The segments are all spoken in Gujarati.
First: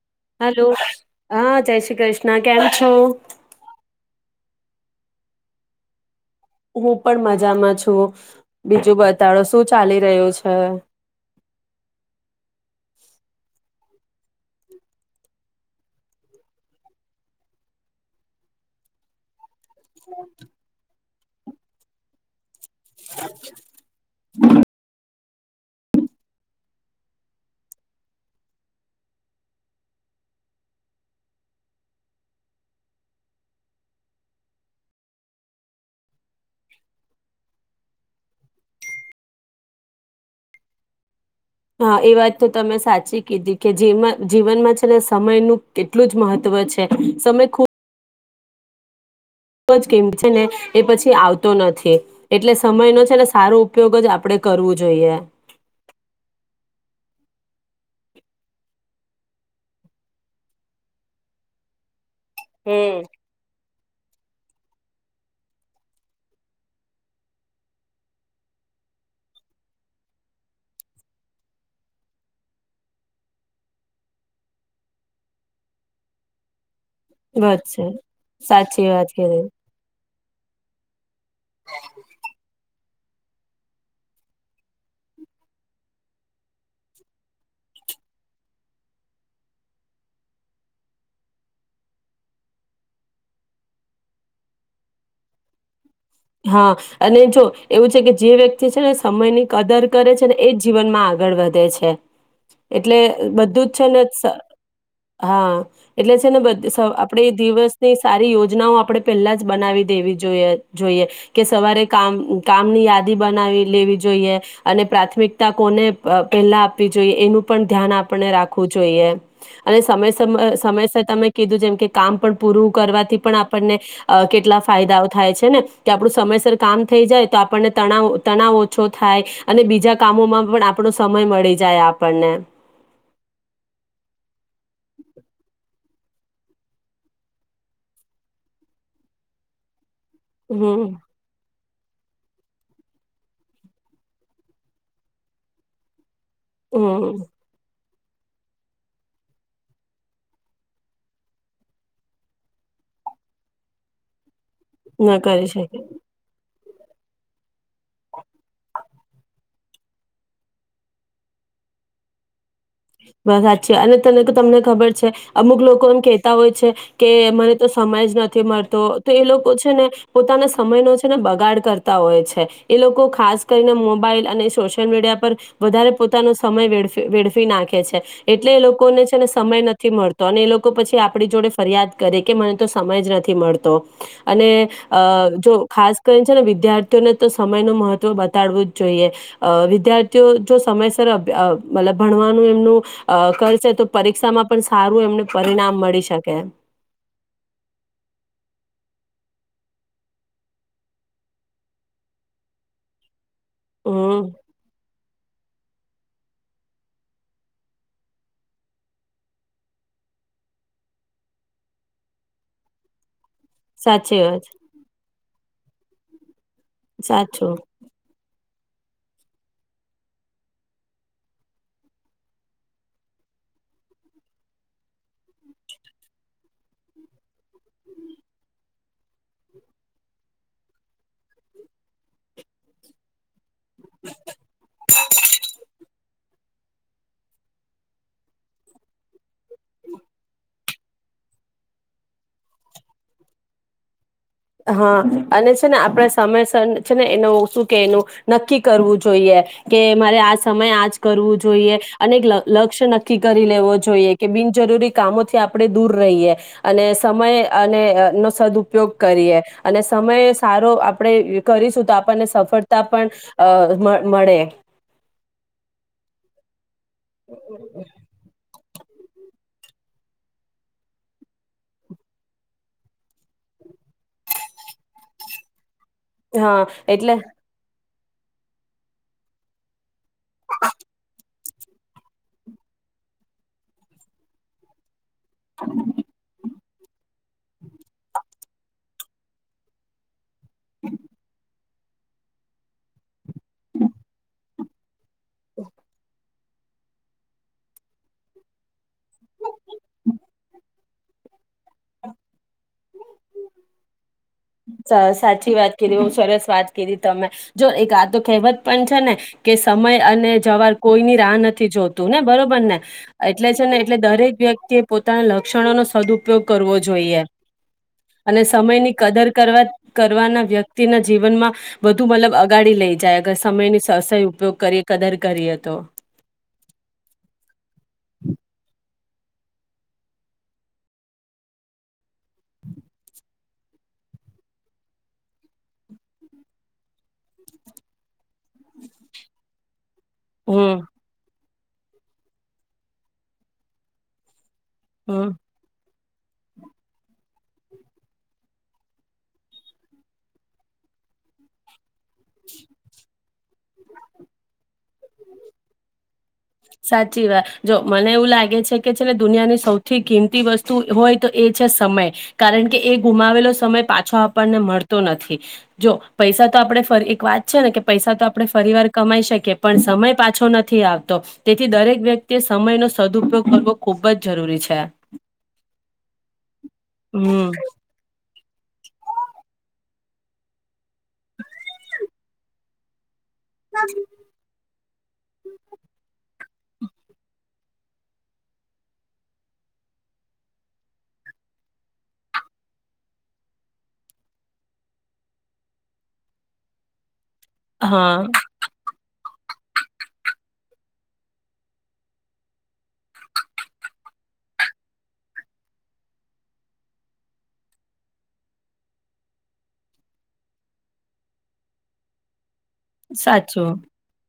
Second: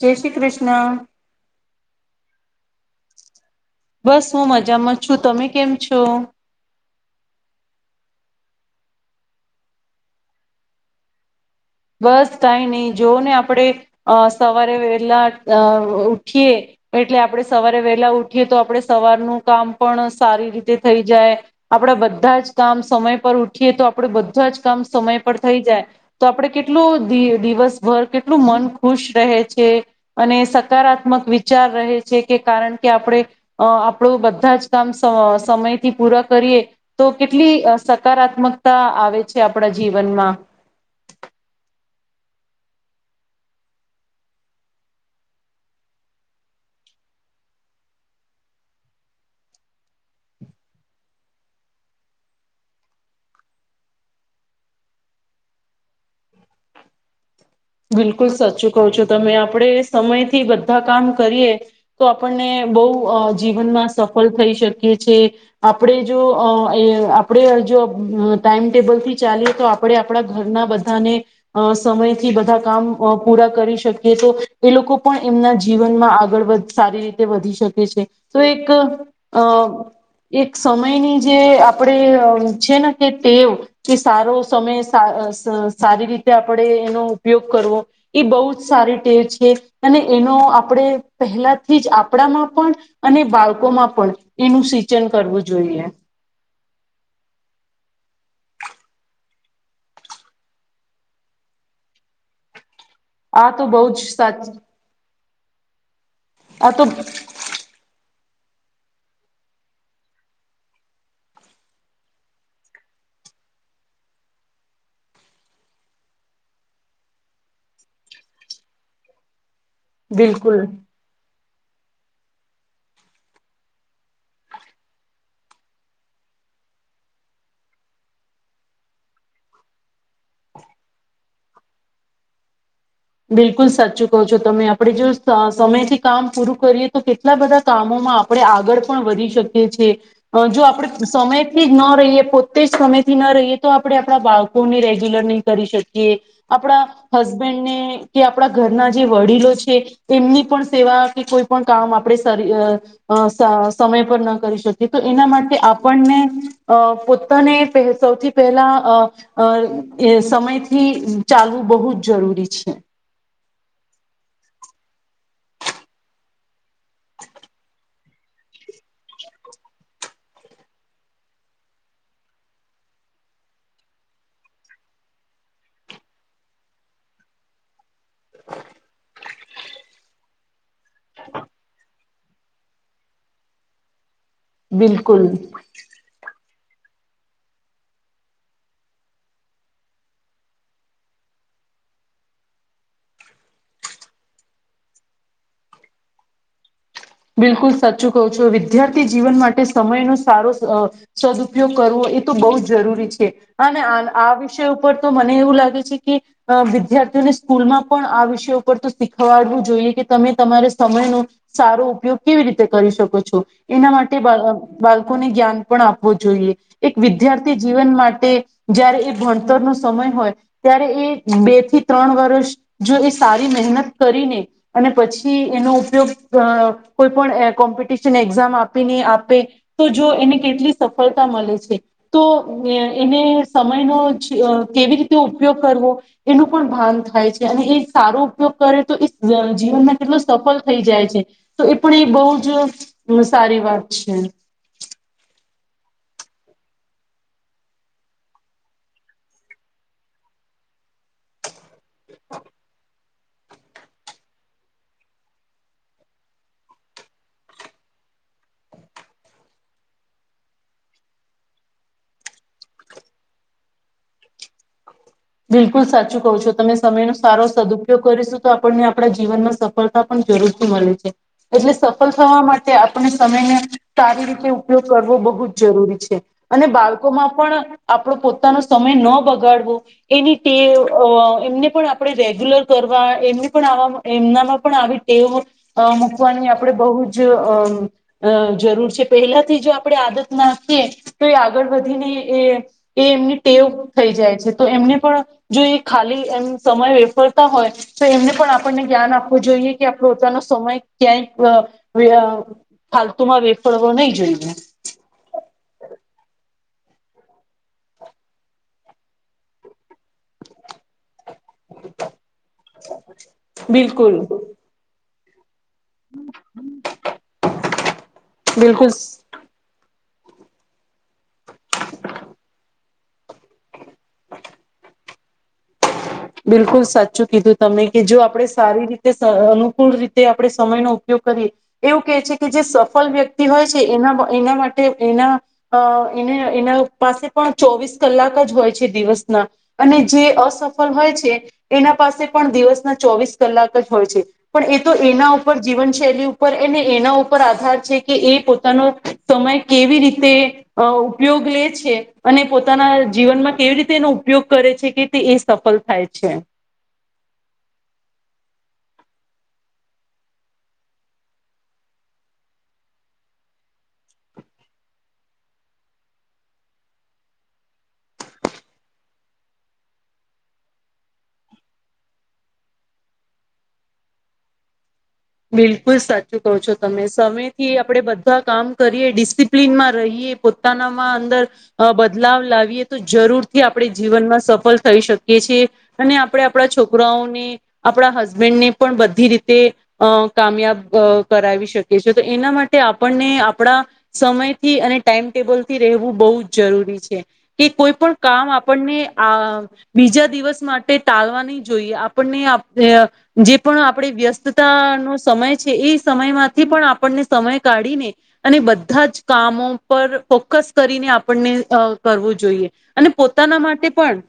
જય શ્રી હલો કૃષ્ણ હા જય શ્રી કૃષ્ણ કેમ છો બસ હું મજામાં છું તમે કેમ છો હું પણ મજામાં છું બીજું બતાડો શું ચાલી રહ્યું છે બસ કઈ નહી જો ને આપણેે સવારે વેલા ઉઠીએ એટલે આપણે સવારે વેલા ઉઠીએ તો આપણે સવારનું કામ પણ સારી રીતે થઈ જાય આપણા બધા જ કામ સમય પર ઉઠીએ તો આપડે બધા જ કામ સમય થઈ જાય તો આપણે કેટલું દિવસભર કેટલું મન ખુશ રહે છે અને સકારાત્મક વિચાર રહે છે કે કારણ કે આપણે આપણું બધા જ કામ સમયથી પૂરા કરીએ તો કેટલી સકારાત્મકતા આવે છે આપણા જીવનમાં હા એ વાત તો તમે સાચી કીધી કે જેમાં જીવનમાં છેલ્ સમયનું કેટલું જ મહત્ત્વ છે સમય ખૂબ કેમ છે ને એ પછી આવતો નથી એટલે સમયનો છે ને સારો ઉપયોગ જ આપણેે કરવો જોઈએ બિલકુલ સાચું કું છો તમે આપડે સમયથી બધા કામ કરીએ તો આપણને બહ જીવનમાં સફળ થઈ શકી છે આપણે જો આપણે જો ટાઈમટેબલથી ચાલીએ તો આપણે આપણા ઘરના બધાને સમય બધા કામ પૂરા કરી શકીએ તો એ લોકો પણ એમના જીવનમાં આગળ વધ સારી રીતે વધી શકે છે તો એક સાચી વાત કરી અ એક સમયની જે આપણે છે ને કે ટેવ કે સારો સમય સારી રીતે આપણે એનો ઉપયોગ કરવો એ બહુ જ સારી ટેવ છે અને એનો આપણે પહેલાથી જ આપણામાં પણ અને બાળકોમાં પણ એનું સિંચન કરવું જોઈએ હા અને જો એવું છે કે જે વ્યક્તિ છે ને સમયની કદર કરે છે ને એ જ જીવનમાં આગળ વધે છે એટલે આ બધું તો જ બહુ છે ને સાચ હા એટલે છે ને આ તો આપણે દિવસની સારી યોજ યોજનાઓ આપડે પેલા જ બનાવી દેવી જોઈએ જોઈએ કે સવારે કામ કામની યાદી બનાવી લેવી જોઈએ અને પ્રાથમિકતા કોને પેલા આપવી જોઈએ એનું પણ ધ્યાન આપણે રાખવું જોઈએ અને સમય સમ બિલકુલ સમયસર તમે કીધું જેમ કે કામ પણ પૂરું કરવાથી પણ આપણને કેટલા ફાયદાઓ થાય છે ને કે આપણું સમયસર કામ થઈ જાય તો આપણને તણાવ તણાવ ઓછો થાય અને બીજા કામોમાં પણ આપણો સમય મળી જાય આપણને બિલકુલ સાચું કહો છો તમે આપડે જો સમયથી કામ પૂરું કરીએ તો કેટલા બધા કામોમાં આપણે આગળ પણ વધી શકીએ છીએ જો હમ આપડે સમય ન રહીએ પોતે જ સમય થી ન રહીએ તો આપડણે આપણા બાળકોને રેગ્યુલર નહી કરી શકીએ આપણા હમ હસબેન્ડ ને કે આપણા ઘરના જે વડીલો છે એમની પણ સેવા કે કોઈ પણ કામ આપણે સમય પર ના કરી તો ન એના કરી માટે શકે આપણને અ પોતાને પ સૌથી પહેલા અ સમયથી ચાલવું બહુ જ જરૂરી છે બસ સાચી અને તને તો તમને ખબર છે અમુક લોકો એમ કેહેતા હોય છે કે મને તો સમાયજ નથી મળતો તો એ લોકો છે ને પોતાના સમય ન છે ને બગાડ કરતા હોય છે એ લોકો ખાસ કરીને મોબાઈલ અને સોશિયલ મીડિયા પર વધારે પોતાનો સમય વેડફી નાખે કે છે એટલે લોકોને છે ને સમય નથી મળતો અને એ લોક કો પછી આપણી જોડે ફરિયાદ કરે કે મને તો સમય જ નથી મળતો. અને અ બિલકુલ જો ખાસ કરીને છે ને વી દ્યાર્થીઓને તો સમયનું મહત્વ બતાડવું જ જોઈએ. અ વિદ્યાર્થીઓ જો સમયસર અભ મતલબ ભણવાનું એમનું અ કરશે તો પરીક્ષામાં પણ સારું એમને પરિણામ મળી શકે. બિલકુલ સાચું કહું છું વિદ્યાર્થી જીવન માટે સમયનો સારો અ સદઉપયોગ કરવો એ તો બહુ જ જરૂરી છે. અને આન હમ આ વિષય ઉપર તો મને એવું લાગે છે કે, અ વિદ્યાર્થીઓને સ્કૂલમાં પણ આ વિષય ઉપર તો શીખવાડવું જોઈએ કે તમે તમારે સમયનો સારો ઉપયોગ કેવી રીતે કરી શકો છો? એના સાચી માટે વાત બા બાળકોને જ્ઞાન પણ આપવો જોઈએ. એક સાચું વિદ્યાર્થી જીવન માટે જયારે એ ભણતરનો સમય હોય, ત્યારે એ બે થી ત્રણ વર્ષ જો એ સારી મહેનત કરીને, અને પછી એનો ઉપયોગ અ કોઈ પણ એ કોમ્પિટિશન એક્ઝામ આપીને આપે, તો જો એને કેટલી સફલતા મલે છે, તો એને સમયનો કેવી રીતે ઉપયોગ કરવો. એનું પણ ભાન થાય છે અને એ સારો ઉપયોગ કરે તો એ જીવનમાં કેટલો સફલ થઈ જાય છે. તો એ પણ એ બહુ જ સારી વાત છે. હા અને છે ને આપણે સમયસર છે ને એનું શું કે એનું, નક્કી કરવું જોઈએ, કે મારે આ સમય આજ કરવું જોઈએ. અને એક લ લક્ષ ન નક્કી કરી લેવો જોઈએ કે બિનજરૂરી કામોથી આપણે દૂર રહીએ, અને સમય અને નો સદઉપયોગ કરીએ, અને સમય સારો આપણે કરીશું તો આપણને સફળતા પણ અ મ મળે. બિલકુલ સાચું કહુ છો તમે સમયનો સારો સદપયોગ કરીશું તો આપણને આપણા જીવનમાં સફલતા પણ જરૂરથી મલે છે. એટલે સફલ થવા માટે આપણે સમયને સારી રીતે ઉપયોગ કરવો બહુ જ જરૂરી છે હા અને એટલે બાળકોમાં પણ આપણો પોતાનો સમય ન બગાડવો. એની ટેવ અ એમને પણ આપણે રેગ્યુલર કરવા એમને પણ આવામાં એમનામાં પણ આવી. ટેવ અ મૂકવાની આપણેે બહુ જ અ અ જરૂર છે પહેલાથી જો આપણે આદત નાખીએ તો એ આગળ વધીને એ એ એમની ટેવ થઈ જાય છે. તો એમને પણ જો એ ખાલી એમ સમય વેફળતા હોય તો એમને પણ આપણને જ્યાન આપવું જોઈએ કે આપ પોતાનો સમય ક્યાંય ફાલતુમાં વેફળવો નહીં જોઈએ. સા સાચી વાત કીધી બહુ સરસ વાત તમે જો એક આતો કહેવત પણ છે ને કે સમય અને જવાર કોઈની રાહ નથી. જોતું ને બરોબર ને એટલે છે ને એટલે બિલકુલ દરેક વ્યક્તિ ત લખ સદપયોગ કરવો જોઈએ અને બિલકુલ સમયની કદર કરવાના વ્યક્તિને. જીવનમાં બધુ મતલબ અગાડી લઈ જાય અગર સમયની સ સહી ઉપયોગ કરીએ કદર કરીએ. તો બિલકુલ સાચું કીધું તમે કે જો આપડે સારી રી તે સ અનુકૂળ રીતે આપણે સમય નો ઉપયોગ કરીએ એવું કે છે કે જે સફલ વ્ય ક્તિ હોય છે એના એના માટે એના અ એને એના પાસે પણ ચોવીસ કલાક જ હોય છે દિવસના અને જે હમ સફલ હોય છે એના પાસે પણ દિવસના ચોવીસ કલાક જ હોય છે. પણ એ તો હમ એના ઉપર જીવન શૈલી ઉપર એ એના ઉપર આધાર છે કે એ પોતાનો સમય કેવી રીતે અ ઉપયોગ લે છે. અને પોતાના જીવનમાં કેવી રીતે એનો ઉપયોગ કરે છે કે તે એ થાય છે. સાચી વાત જો મને એવું લાગે છે છેકે છે ને દુનિયાની સૌથી કિંમતી વસ્તુ હોય તો એ છે સમય કારણ કે એ ગુમાવેલો સમય પાછો આપણને મળતો નથી જો પૈસા તો આપણે ફરી એક વાત છે ને કે પૈસા તો આપણે ફરી વાર કમાઈ શકીએ પણ સમય પાછો નથી આવતો તેથી દરેક વ્યક્તિએ સમયનો સદઉપયોગ કરવો ખૂબ જ જરૂરી છે. બિલકુલ સાચું કહો છો તમે સમય હમ થી આપડે બ ધાં કામ કરીએ ડિસિપ્લનમાં રહીએ પોતાનામાં અંદર અ બદલાવ લાવીએ તો જરૂર થી આપણે જીવનમાં સફલ થઈ શકીએ છીએ અને આપણે આપણા છોકરાઓને આપણા હસબેન્ડને પણ બધી રીતે અ કામયાબ અ કરાવી શકીએ છે તો એના માટે આપણને આપણા સમયથી અને ટાઈમટેબલથી રહેવું બહુ જ જરૂરી છે. કે કોઈ પણ હા કામ આપણને આ બીજા દિવસ માટે ટાલવા નહી જોઈએ આપણને આપ જે પણ આપણે વ્યસ્ત તા નો સમય છે એ સમયમાંથી પણ આપણને સમય કાઢીને અને બધા જ કામો પર ફોકસ કરીને આપણને અ કરવું જોઈએ. અને પોતાના સાચું માટે પણ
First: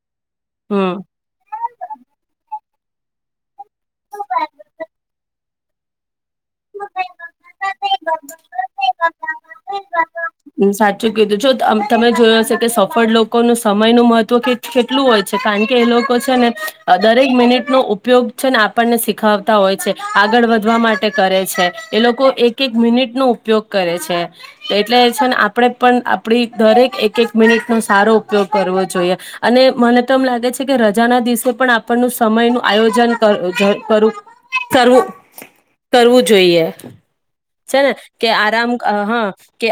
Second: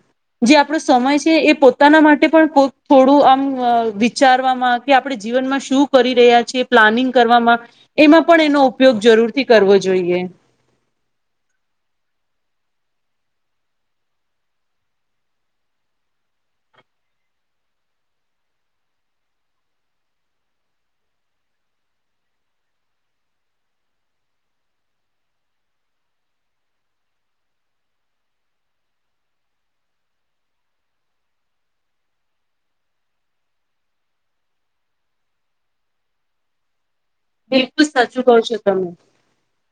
જે આપણો હમ સમય છે એ પોતાના માટે પણ બો થોડું આમ અ વિચારવામાં આપણે જીવનમાં શું કરી રહ્યા છે પ્લાનિંગ કરવામાં એમાં પણ એનો ઉપયોગ જરૂર હ સાચું કીધું જો તમે જોયો હશે કે સફળ લોકોનું સમય નું મહત્વ કેટ કેટલું હોય છે. કારણ કે એ લોકો છે ને અ દરેક મિનિટનો ઉપયોગ છે ને આપણને શીખાવતા હોય છે. આગળ વધવા માટે કરે છે. એ લોકો એક એક મિનિટનો ઉપયોગ કરે છે. એટલે છે ને આપણે પણ આપડી દરેક એક એક મિનિટનો સારો ઉપયોગ કરવો જોઈએ અને મને તો એમ લાગે છે કે રજાના દિવસે પણ આપણનું સમય નું આયોજન કરું કરવું કરવું જોઈએ. છે ને બિલકુલ સાચું કે કહો છો આરામ તમે હા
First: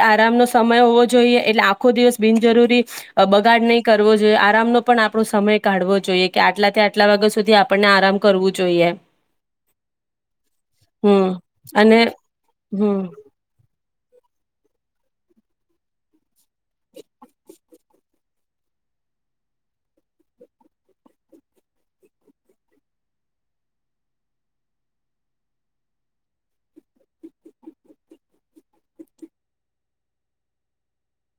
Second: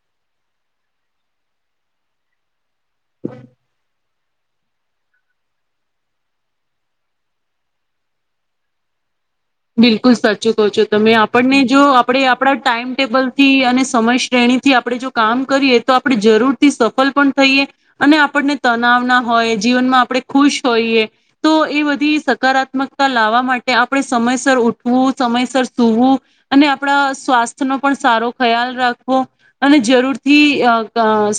આરામનો સમય હોવો જોઈએ એટલે આખો દિવસ બિનજરૂરી બગાડ નહી કરવો. આરામનો પણ આપણો સમય કાઢવો જોઈએ કે આટલાથી આટલા વાગ્યા સુધી આપણને આરામ કરવું જોઈએ. બિલકુલ સાચું કહો છો તમે હમ આપણને જો અને આપણે આપણા હમ ટાઈમટેબલથી અને સમય શ્રેણી થી આપણે જો કામ કરીએ તો આપણે જરૂરથી સફળ પણ થઈએ અને આપણને તનાવના હોય જીવનમાં આપણે ખુશ હોઈએ તો એ બધી સકારાત્મકતા લાવવા માટે આપણે સમયસર ઉઠવું સમયસર સૂવું અને આપણા સ્વાસ્થ્ય નો પણ સારો ખ્યાલ રાખવો અને જરૂર થી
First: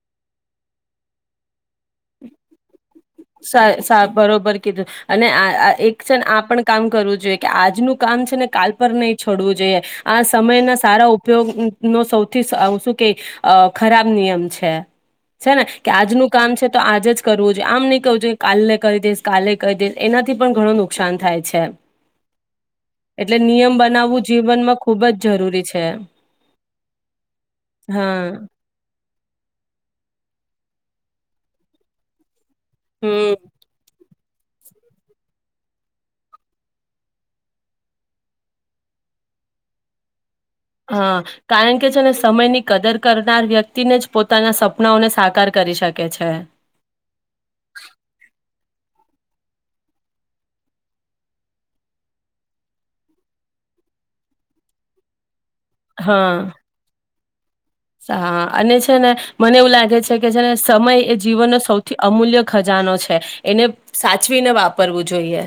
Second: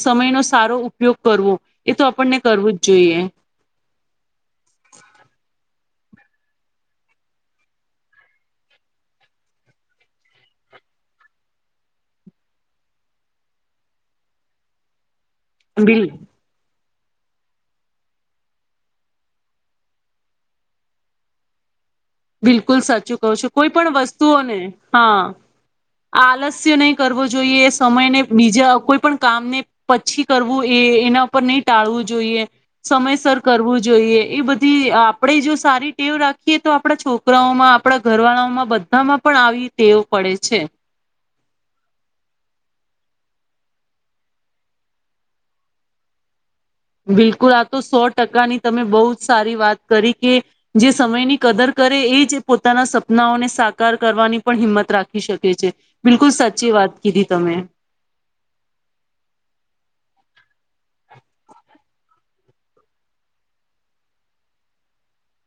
સમયનો સારો ઉપયોગ કરવો એ તો આપણને કરવું જ જોઈએ સા સા બરોબર કીધું અને આ એક છે ને આ પણ કામ કરવું જોઈએ કે આજનું કામ છે ને કાલ પર નહી છોડવું જોઈએ આ સમયના સારા ઉપયોગ નો સૌથી શું કે ખરાબ નિયમ છે. છે ને કે બિલ આજનું કામ છે. તો આજે જ કરવું છે આમ નઇ કું છે કાલને કરી દઈશ કાલે કરી દઈશ એનાથી પણ ઘણું નુકસાન થાય છે. બિલકુલ સાચું કહું એટલે છું કોઈ નિયમ પણ બનાવવું વસ્તુઓને જીવનમાં ખૂબ જ હા જરૂરી છે આલસ્ય નહી કરવો જોઈએ હા સમયને બીજા કોઈ પણ કામ ને પછી કરવું એ એના ઉપર નહી ટાળવું જોઈએ. હમ સમયસર કરવું જોઈએ. એ બધી આપડણે જો સારી ટેવ રાખીએ તો આ આપણા છોકરાઓમાં આપડા ઘરવાળાઓમાં બધામાં પણ આવી તેવ પડે છે. હા. કારણ કે જેને સમયની કદર કરનાર વ્યક્તિને જ પોતાના સપનાઓને સાકાર કરી શકે છે. બિલકુલ આ તો સો ટકાની તમે બહુ જ સારી વાત કરી કે જે સમયની કદર કરે એ જ પોતાના સપનાઓને સાકાર કરવાની પણ હિંમત રાખી શક છે બિલકુલ હા સાચી વાત. કીધી તમે. હા અને છે ને મને એવું લાગે છે કે છેને સમય એ જીવનનો સૌથી અમૂલ્ય ખજાનો છે એને સાચવીને વાપરવું જોઈએ.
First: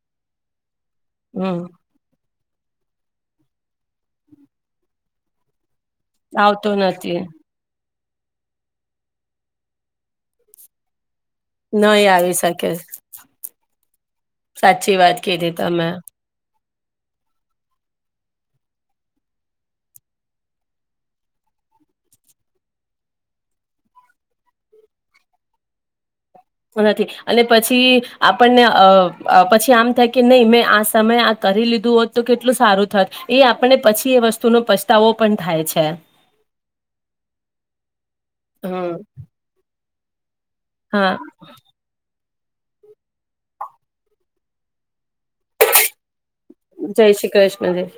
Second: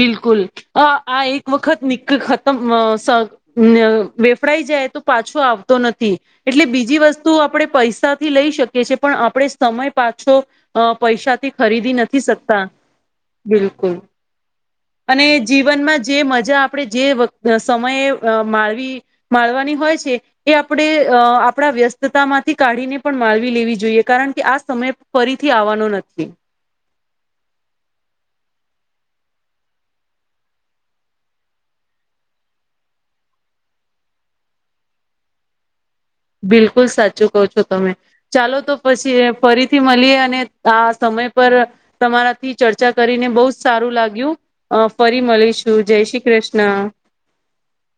બિલકુલ આ એક હમ વખત નિ સ ન વેફડાઈ જાય તો પાછો આવ તો નથી એટલે આવતો બીજી નથી વસ્તુ આપણે પૈસા થી લઈ શકીએ છીએ પણ આપણે સમય પાછો અ પૈસાથી ખરીદી નહી નથી આવી શકતા. શકે બિલકુલ. સાચી વાત અને કીધી તમે જીવનમાં જે મજા આપણે જે સમયે માળવી માળવાની હોય છે એ આપણે આપણા વ્યસ્તતા માંથી કાઢીને પણ માળવી લેવી જોઈએ કારણ કે આ સમય ફરીથી આવવાનો નથી. નથી અને પછી આપણને પછી આમ થાય કે નહી મેં આ સમયે આ કરી લીધું હોત તો કેટલું સારું થત એ આપણને પછી એ વસ્તુનો પછતાવો પણ થાય છે. બિલકુલ સાચું કવ છો તમે ચાલો તો હમ પછી ફરી થી મળી અને આ હા સમય પર તમારા થી ચર્ચા કરીને બહુ જ સારું લાગ્યું ફરી મળીશું જય શ્રી કૃષ્ણ. જય શ્રી કૃષ્ણ. [unintelligible]